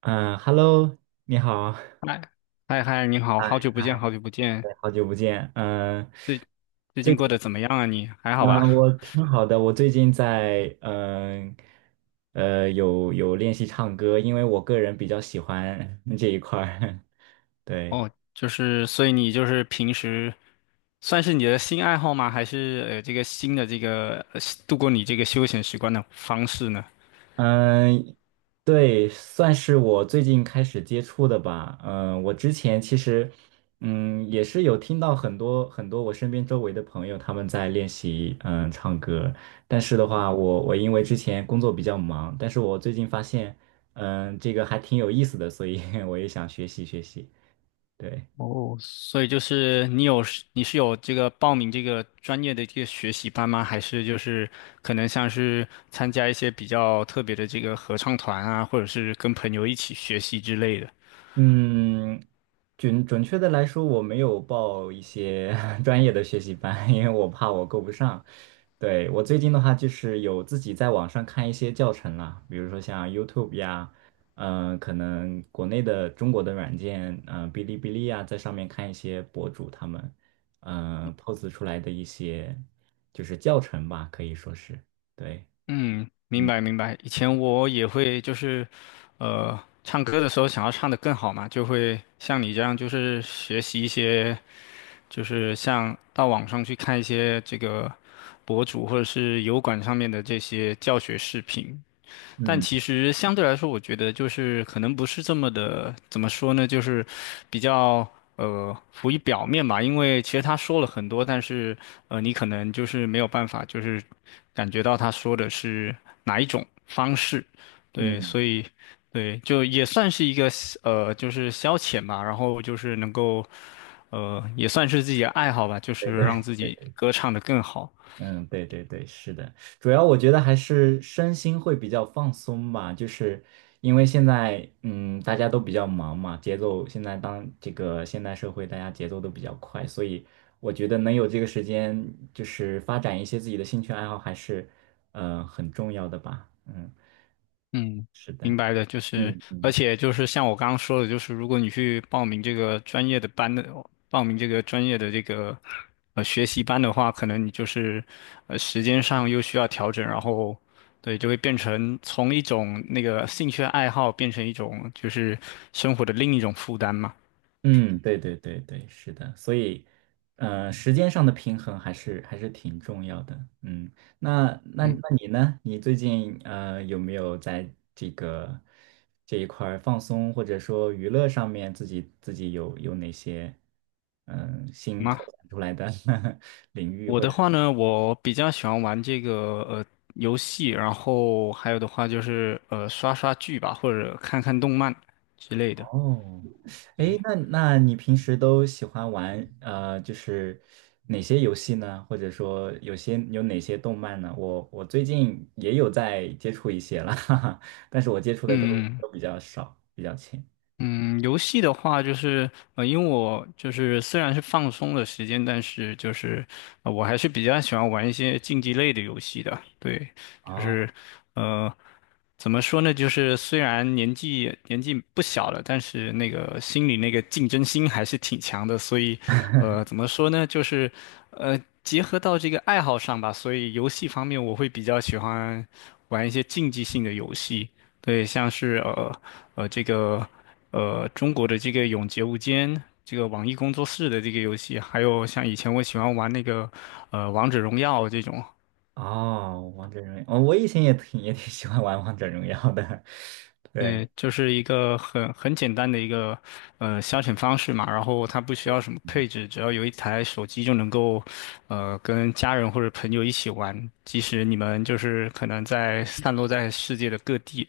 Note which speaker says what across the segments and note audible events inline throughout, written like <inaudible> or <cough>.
Speaker 1: 嗯，Hello，你好，
Speaker 2: 嗨嗨，你好，
Speaker 1: 嗨，
Speaker 2: 好久不见，好久不见，
Speaker 1: 对，好久不见。嗯，
Speaker 2: 最最
Speaker 1: 最
Speaker 2: 近
Speaker 1: 近，
Speaker 2: 过得怎么样啊你？还好
Speaker 1: 嗯，
Speaker 2: 吧？
Speaker 1: 我挺好的。我最近在有练习唱歌，因为我个人比较喜欢这一块儿。<laughs> 对，
Speaker 2: 所以你就是平时算是你的新爱好吗？还是这个新的度过你这个休闲时光的方式呢？
Speaker 1: 嗯，对，算是我最近开始接触的吧。嗯，我之前其实，也是有听到很多很多我身边周围的朋友他们在练习，唱歌。但是的话，我因为之前工作比较忙，但是我最近发现，这个还挺有意思的，所以 <laughs> 我也想学习学习。对。
Speaker 2: 哦，所以就是你是有这个报名这个专业的这个学习班吗？还是就是可能像是参加一些比较特别的这个合唱团啊，或者是跟朋友一起学习之类的？
Speaker 1: 嗯，准确的来说，我没有报一些 <laughs> 专业的学习班，因为我怕我够不上。对，我最近的话，就是有自己在网上看一些教程啦，比如说像 YouTube 呀，可能国内的中国的软件，哔哩哔哩呀，在上面看一些博主他们，pose 出来的一些就是教程吧，可以说是，对，
Speaker 2: 嗯，明
Speaker 1: 嗯
Speaker 2: 白明白。以前我也会唱歌的时候想要唱得更好嘛，就会像你这样，学习一些，就是像到网上去看一些这个博主或者是油管上面的这些教学视频。但
Speaker 1: 嗯
Speaker 2: 其实相对来说，我觉得就是可能不是这么的，怎么说呢，就是比较浮于表面吧。因为其实他说了很多，但是你可能就是没有办法，就是感觉到他说的是哪一种方式。对，
Speaker 1: 嗯，
Speaker 2: 所以对，就也算是一个就是消遣吧。然后就是能够也算是自己的爱好吧，就
Speaker 1: 对
Speaker 2: 是让
Speaker 1: 对。
Speaker 2: 自己歌唱的更好。
Speaker 1: 嗯，对对对，是的，主要我觉得还是身心会比较放松吧，就是因为现在大家都比较忙嘛，节奏现在当这个现代社会大家节奏都比较快，所以我觉得能有这个时间，就是发展一些自己的兴趣爱好还是很重要的吧。嗯，
Speaker 2: 嗯，
Speaker 1: 是的。
Speaker 2: 明白的。
Speaker 1: 嗯
Speaker 2: 而
Speaker 1: 嗯。
Speaker 2: 且就是像我刚刚说的，就是如果你去报名这个专业的这个学习班的话，可能你就是时间上又需要调整，然后对，就会变成从一种那个兴趣爱好变成一种就是生活的另一种负担嘛。
Speaker 1: 嗯，对对对对，是的，所以，时间上的平衡还是挺重要的。嗯，那那
Speaker 2: 嗯，
Speaker 1: 那你呢？你最近有没有在这个这一块儿放松或者说娱乐上面自己有哪些新拓
Speaker 2: 吗？
Speaker 1: 展出来的 <laughs> 领域
Speaker 2: 我
Speaker 1: 或
Speaker 2: 的
Speaker 1: 者
Speaker 2: 话呢，我比较喜欢玩这个呃游戏，然后还有的话就是刷刷剧吧，或者看看动漫之类的。
Speaker 1: 哦，哎，那你平时都喜欢玩就是哪些游戏呢？或者说有些有哪些动漫呢？我最近也有在接触一些了，<laughs> 哈哈，但是我接触的都
Speaker 2: 嗯
Speaker 1: 都比较少，比较浅。
Speaker 2: 嗯，游戏的话就是，因为我就是虽然是放松的时间，但是就是，我还是比较喜欢玩一些竞技类的游戏的。对，就
Speaker 1: 哦，
Speaker 2: 是，呃，怎么说呢？就是虽然年纪不小了，但是那个心里那个竞争心还是挺强的。所以，怎
Speaker 1: <laughs>
Speaker 2: 么说呢？呃，结合到这个爱好上吧，所以游戏方面我会比较喜欢玩一些竞技性的游戏。对，像是这个中国的这个《永劫无间》，这个网易工作室的这个游戏，还有像以前我喜欢玩那个《王者荣耀》这种，
Speaker 1: 哦，王者荣耀，哦，我以前也挺喜欢玩王者荣耀的，<laughs> 对，
Speaker 2: 嗯、就是一个很简单的一个消遣方式嘛。然后它不需要什么配置，只要有一台手机就能够跟家人或者朋友一起玩，即使你们就是可能在散落在世界的各地。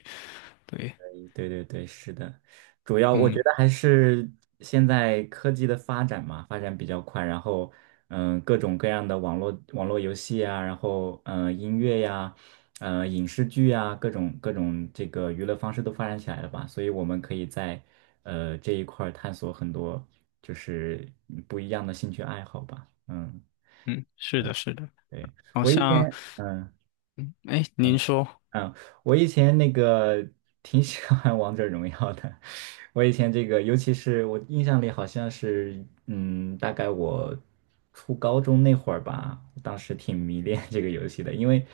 Speaker 2: 对，
Speaker 1: 对对对，是的，主要我觉
Speaker 2: 嗯
Speaker 1: 得还是现在科技的发展嘛，发展比较快，然后各种各样的网络游戏啊，然后音乐呀，影视剧啊，各种这个娱乐方式都发展起来了吧，所以我们可以在这一块儿探索很多就是不一样的兴趣爱好吧，嗯，
Speaker 2: 嗯，是的，是的。
Speaker 1: 对，
Speaker 2: 好
Speaker 1: 我一
Speaker 2: 像，
Speaker 1: 天。
Speaker 2: 哎，您说。
Speaker 1: 嗯，我以前那个挺喜欢 <laughs> 王者荣耀的。我以前这个，尤其是我印象里好像是，大概我初高中那会儿吧，当时挺迷恋 <laughs> 这个游戏的，因为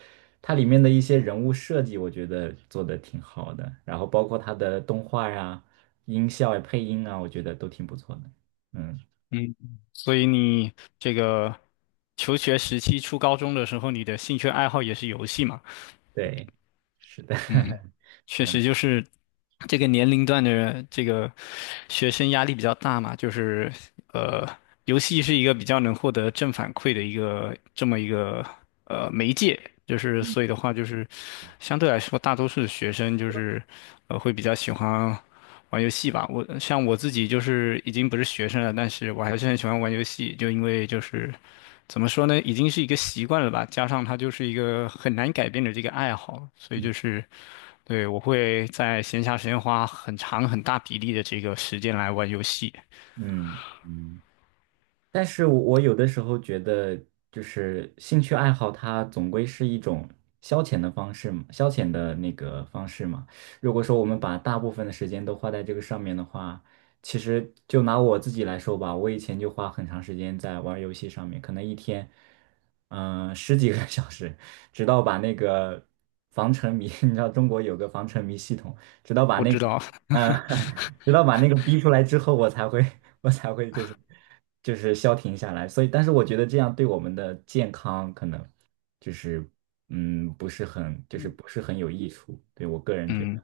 Speaker 1: 它里面的一些人物设计，我觉得做的挺好的，然后包括它的动画呀、音效呀、配音啊，我觉得都挺不错的。嗯，
Speaker 2: 嗯，所以你这个求学时期，初高中的时候，你的兴趣爱好也是游戏嘛？
Speaker 1: 对，是的，
Speaker 2: 嗯，
Speaker 1: <laughs>
Speaker 2: 确
Speaker 1: 嗯
Speaker 2: 实就是这个年龄段的这个学生压力比较大嘛，就是呃，游戏是一个比较能获得正反馈的一个这么一个媒介，就是所以的话，就是相对来说，大多数的学生就是会比较喜欢玩游戏吧。我像我自己就是已经不是学生了，但是我还是很喜欢玩游戏，就因为就是怎么说呢，已经是一个习惯了吧，加上它就是一个很难改变的这个爱好，所以就是对我会在闲暇时间花很长很大比例的这个时间来玩游戏。
Speaker 1: 嗯嗯。但是我有的时候觉得，就是兴趣爱好，它总归是一种消遣的方式嘛，消遣的那个方式嘛。如果说我们把大部分的时间都花在这个上面的话，其实就拿我自己来说吧，我以前就花很长时间在玩儿游戏上面，可能一天，十几个 <laughs> 小时，直到把那个防沉迷，<laughs> 你知道中国有个防沉迷系统，直到把
Speaker 2: 我
Speaker 1: 那
Speaker 2: 知
Speaker 1: 个。
Speaker 2: 道。
Speaker 1: 嗯，
Speaker 2: <laughs>
Speaker 1: <laughs> 直到把那个逼出来之后，我才会，<laughs> 我才会就是消停下来。所以，但是我觉得这样对我们的健康可能就是不是很就是
Speaker 2: 嗯，
Speaker 1: 不是很有益处。对我个人觉得，
Speaker 2: 嗯。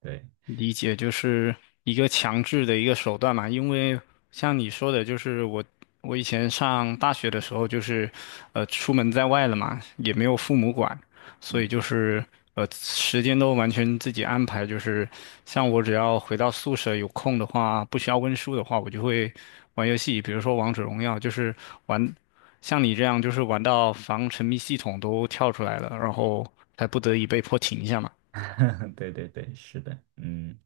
Speaker 1: 对，
Speaker 2: 理解就是一个强制的一个手段嘛，因为像你说的，就是我以前上大学的时候，就是出门在外了嘛，也没有父母管，所以
Speaker 1: 嗯，
Speaker 2: 就是时间都完全自己安排，就是像我只要回到宿舍有空的话，不需要温书的话，我就会玩游戏，比如说王者荣耀，就是玩像你这样，就是玩到防沉迷系统都跳出来了，然后才不得已被迫停一下嘛。
Speaker 1: <laughs> 对对对，是的，嗯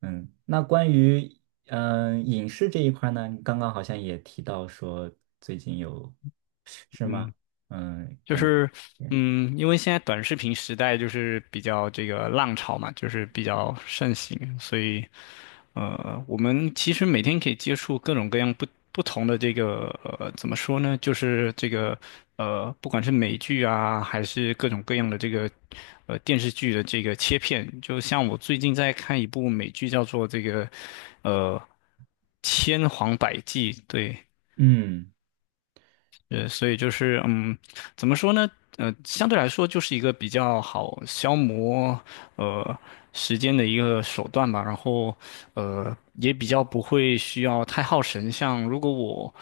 Speaker 1: 嗯。那关于影视这一块呢，你刚刚好像也提到说最近有是吗？
Speaker 2: 嗯，就
Speaker 1: 可能
Speaker 2: 是，
Speaker 1: 嗯
Speaker 2: 嗯，因为现在短视频时代就是比较这个浪潮嘛，就是比较盛行，所以，我们其实每天可以接触各种各样不同的这个，怎么说呢？就是这个，不管是美剧啊，还是各种各样的这个，电视剧的这个切片，就像我最近在看一部美剧，叫做这个，呃，《千谎百计》，对，所以就是嗯，怎么说呢？相对来说就是一个比较好消磨呃时间的一个手段吧。然后也比较不会需要太耗神。像如果我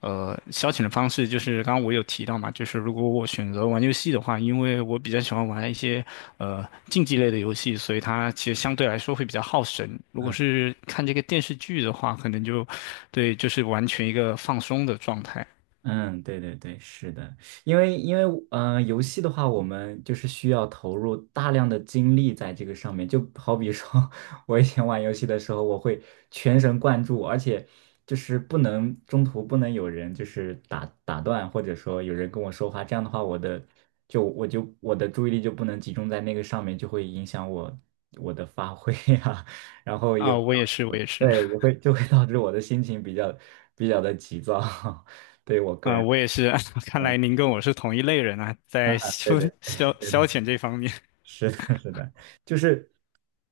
Speaker 2: 消遣的方式，就是刚刚我有提到嘛，就是如果我选择玩游戏的话，因为我比较喜欢玩一些竞技类的游戏，所以它其实相对来说会比较耗神。如果
Speaker 1: 嗯。
Speaker 2: 是看这个电视剧的话，可能就对，就是完全一个放松的状态。
Speaker 1: 嗯，对对对，是的，因为游戏的话，我们就是需要投入大量的精力在这个上面。就好比说，<laughs> 我以前玩游戏的时候，我会全神贯注，而且就是不能中途不能有人就是打断，或者说有人跟我说话，这样的话，我的注意力就不能集中在那个上面，就会影响我的发挥啊，<laughs> 然后也
Speaker 2: 啊，
Speaker 1: 会也会就会导致我的心情比较的急躁。<laughs> 对于我个人
Speaker 2: 我
Speaker 1: 来
Speaker 2: 也是。<laughs> 看来您跟我是同一类人啊，
Speaker 1: 讲，
Speaker 2: 在
Speaker 1: 对
Speaker 2: 消
Speaker 1: 对
Speaker 2: 消
Speaker 1: 对对，
Speaker 2: 消遣这方面。
Speaker 1: 是的，<laughs> 是的，就是，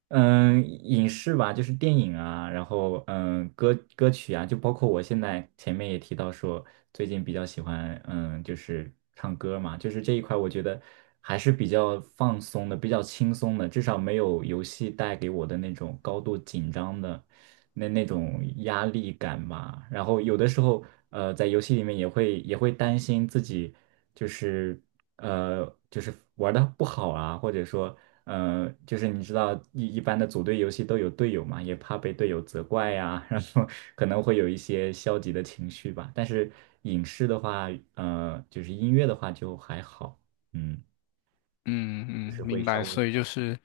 Speaker 1: 影视吧，就是电影啊，然后歌曲啊，就包括我现在前面也提到说，最近比较喜欢，就是唱歌嘛，就是这一块，我觉得还是比较放松的，比较轻松的，至少没有游戏带给我的那种高度紧张的。那种压力感嘛。然后有的时候，在游戏里面也会担心自己就是呃就是玩的不好啊，或者说就是你知道一般的组队游戏都有队友嘛，也怕被队友责怪呀、<laughs> 然后可能会有一些消极的情绪吧。但是影视的话，就是音乐的话就还好，嗯，
Speaker 2: 嗯
Speaker 1: 就
Speaker 2: 嗯，
Speaker 1: 是会
Speaker 2: 明
Speaker 1: 稍
Speaker 2: 白。
Speaker 1: 微好。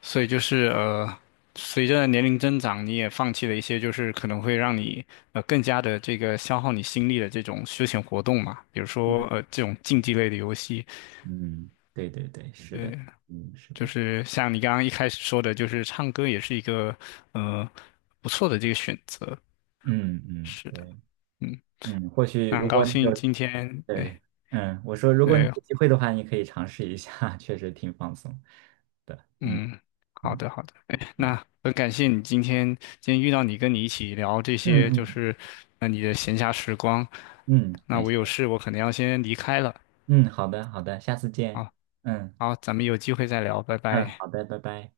Speaker 2: 所以就是随着年龄增长，你也放弃了一些就是可能会让你更加的这个消耗你心力的这种休闲活动嘛，比如说这种竞技类的游戏。
Speaker 1: 嗯，对对对，是的，
Speaker 2: 对，
Speaker 1: 嗯，是
Speaker 2: 就
Speaker 1: 的，
Speaker 2: 是像你刚刚一开始说的，就是唱歌也是一个呃不错的这个选择。
Speaker 1: 嗯嗯。
Speaker 2: 是的。
Speaker 1: 对。
Speaker 2: 嗯，
Speaker 1: 或许
Speaker 2: 那
Speaker 1: 如
Speaker 2: 很
Speaker 1: 果
Speaker 2: 高
Speaker 1: 你有，
Speaker 2: 兴今天。哎，
Speaker 1: 对，我说如果你
Speaker 2: 对，
Speaker 1: 有机会的话，你可以尝试一下，<laughs> 确实挺放松的。嗯
Speaker 2: 嗯，好
Speaker 1: 嗯
Speaker 2: 的，好的，哎，
Speaker 1: 嗯
Speaker 2: 那很感谢你今天遇到你，跟你一起聊这
Speaker 1: 嗯
Speaker 2: 些，就
Speaker 1: 嗯，
Speaker 2: 是那你的闲暇时光。
Speaker 1: 嗯
Speaker 2: 那
Speaker 1: 感
Speaker 2: 我有
Speaker 1: 谢。
Speaker 2: 事，我可能要先离开了
Speaker 1: 嗯，好的好的，下次见。
Speaker 2: 啊。
Speaker 1: 嗯
Speaker 2: 好，咱们有机会再聊，拜
Speaker 1: 嗯，
Speaker 2: 拜。
Speaker 1: 好的，拜拜。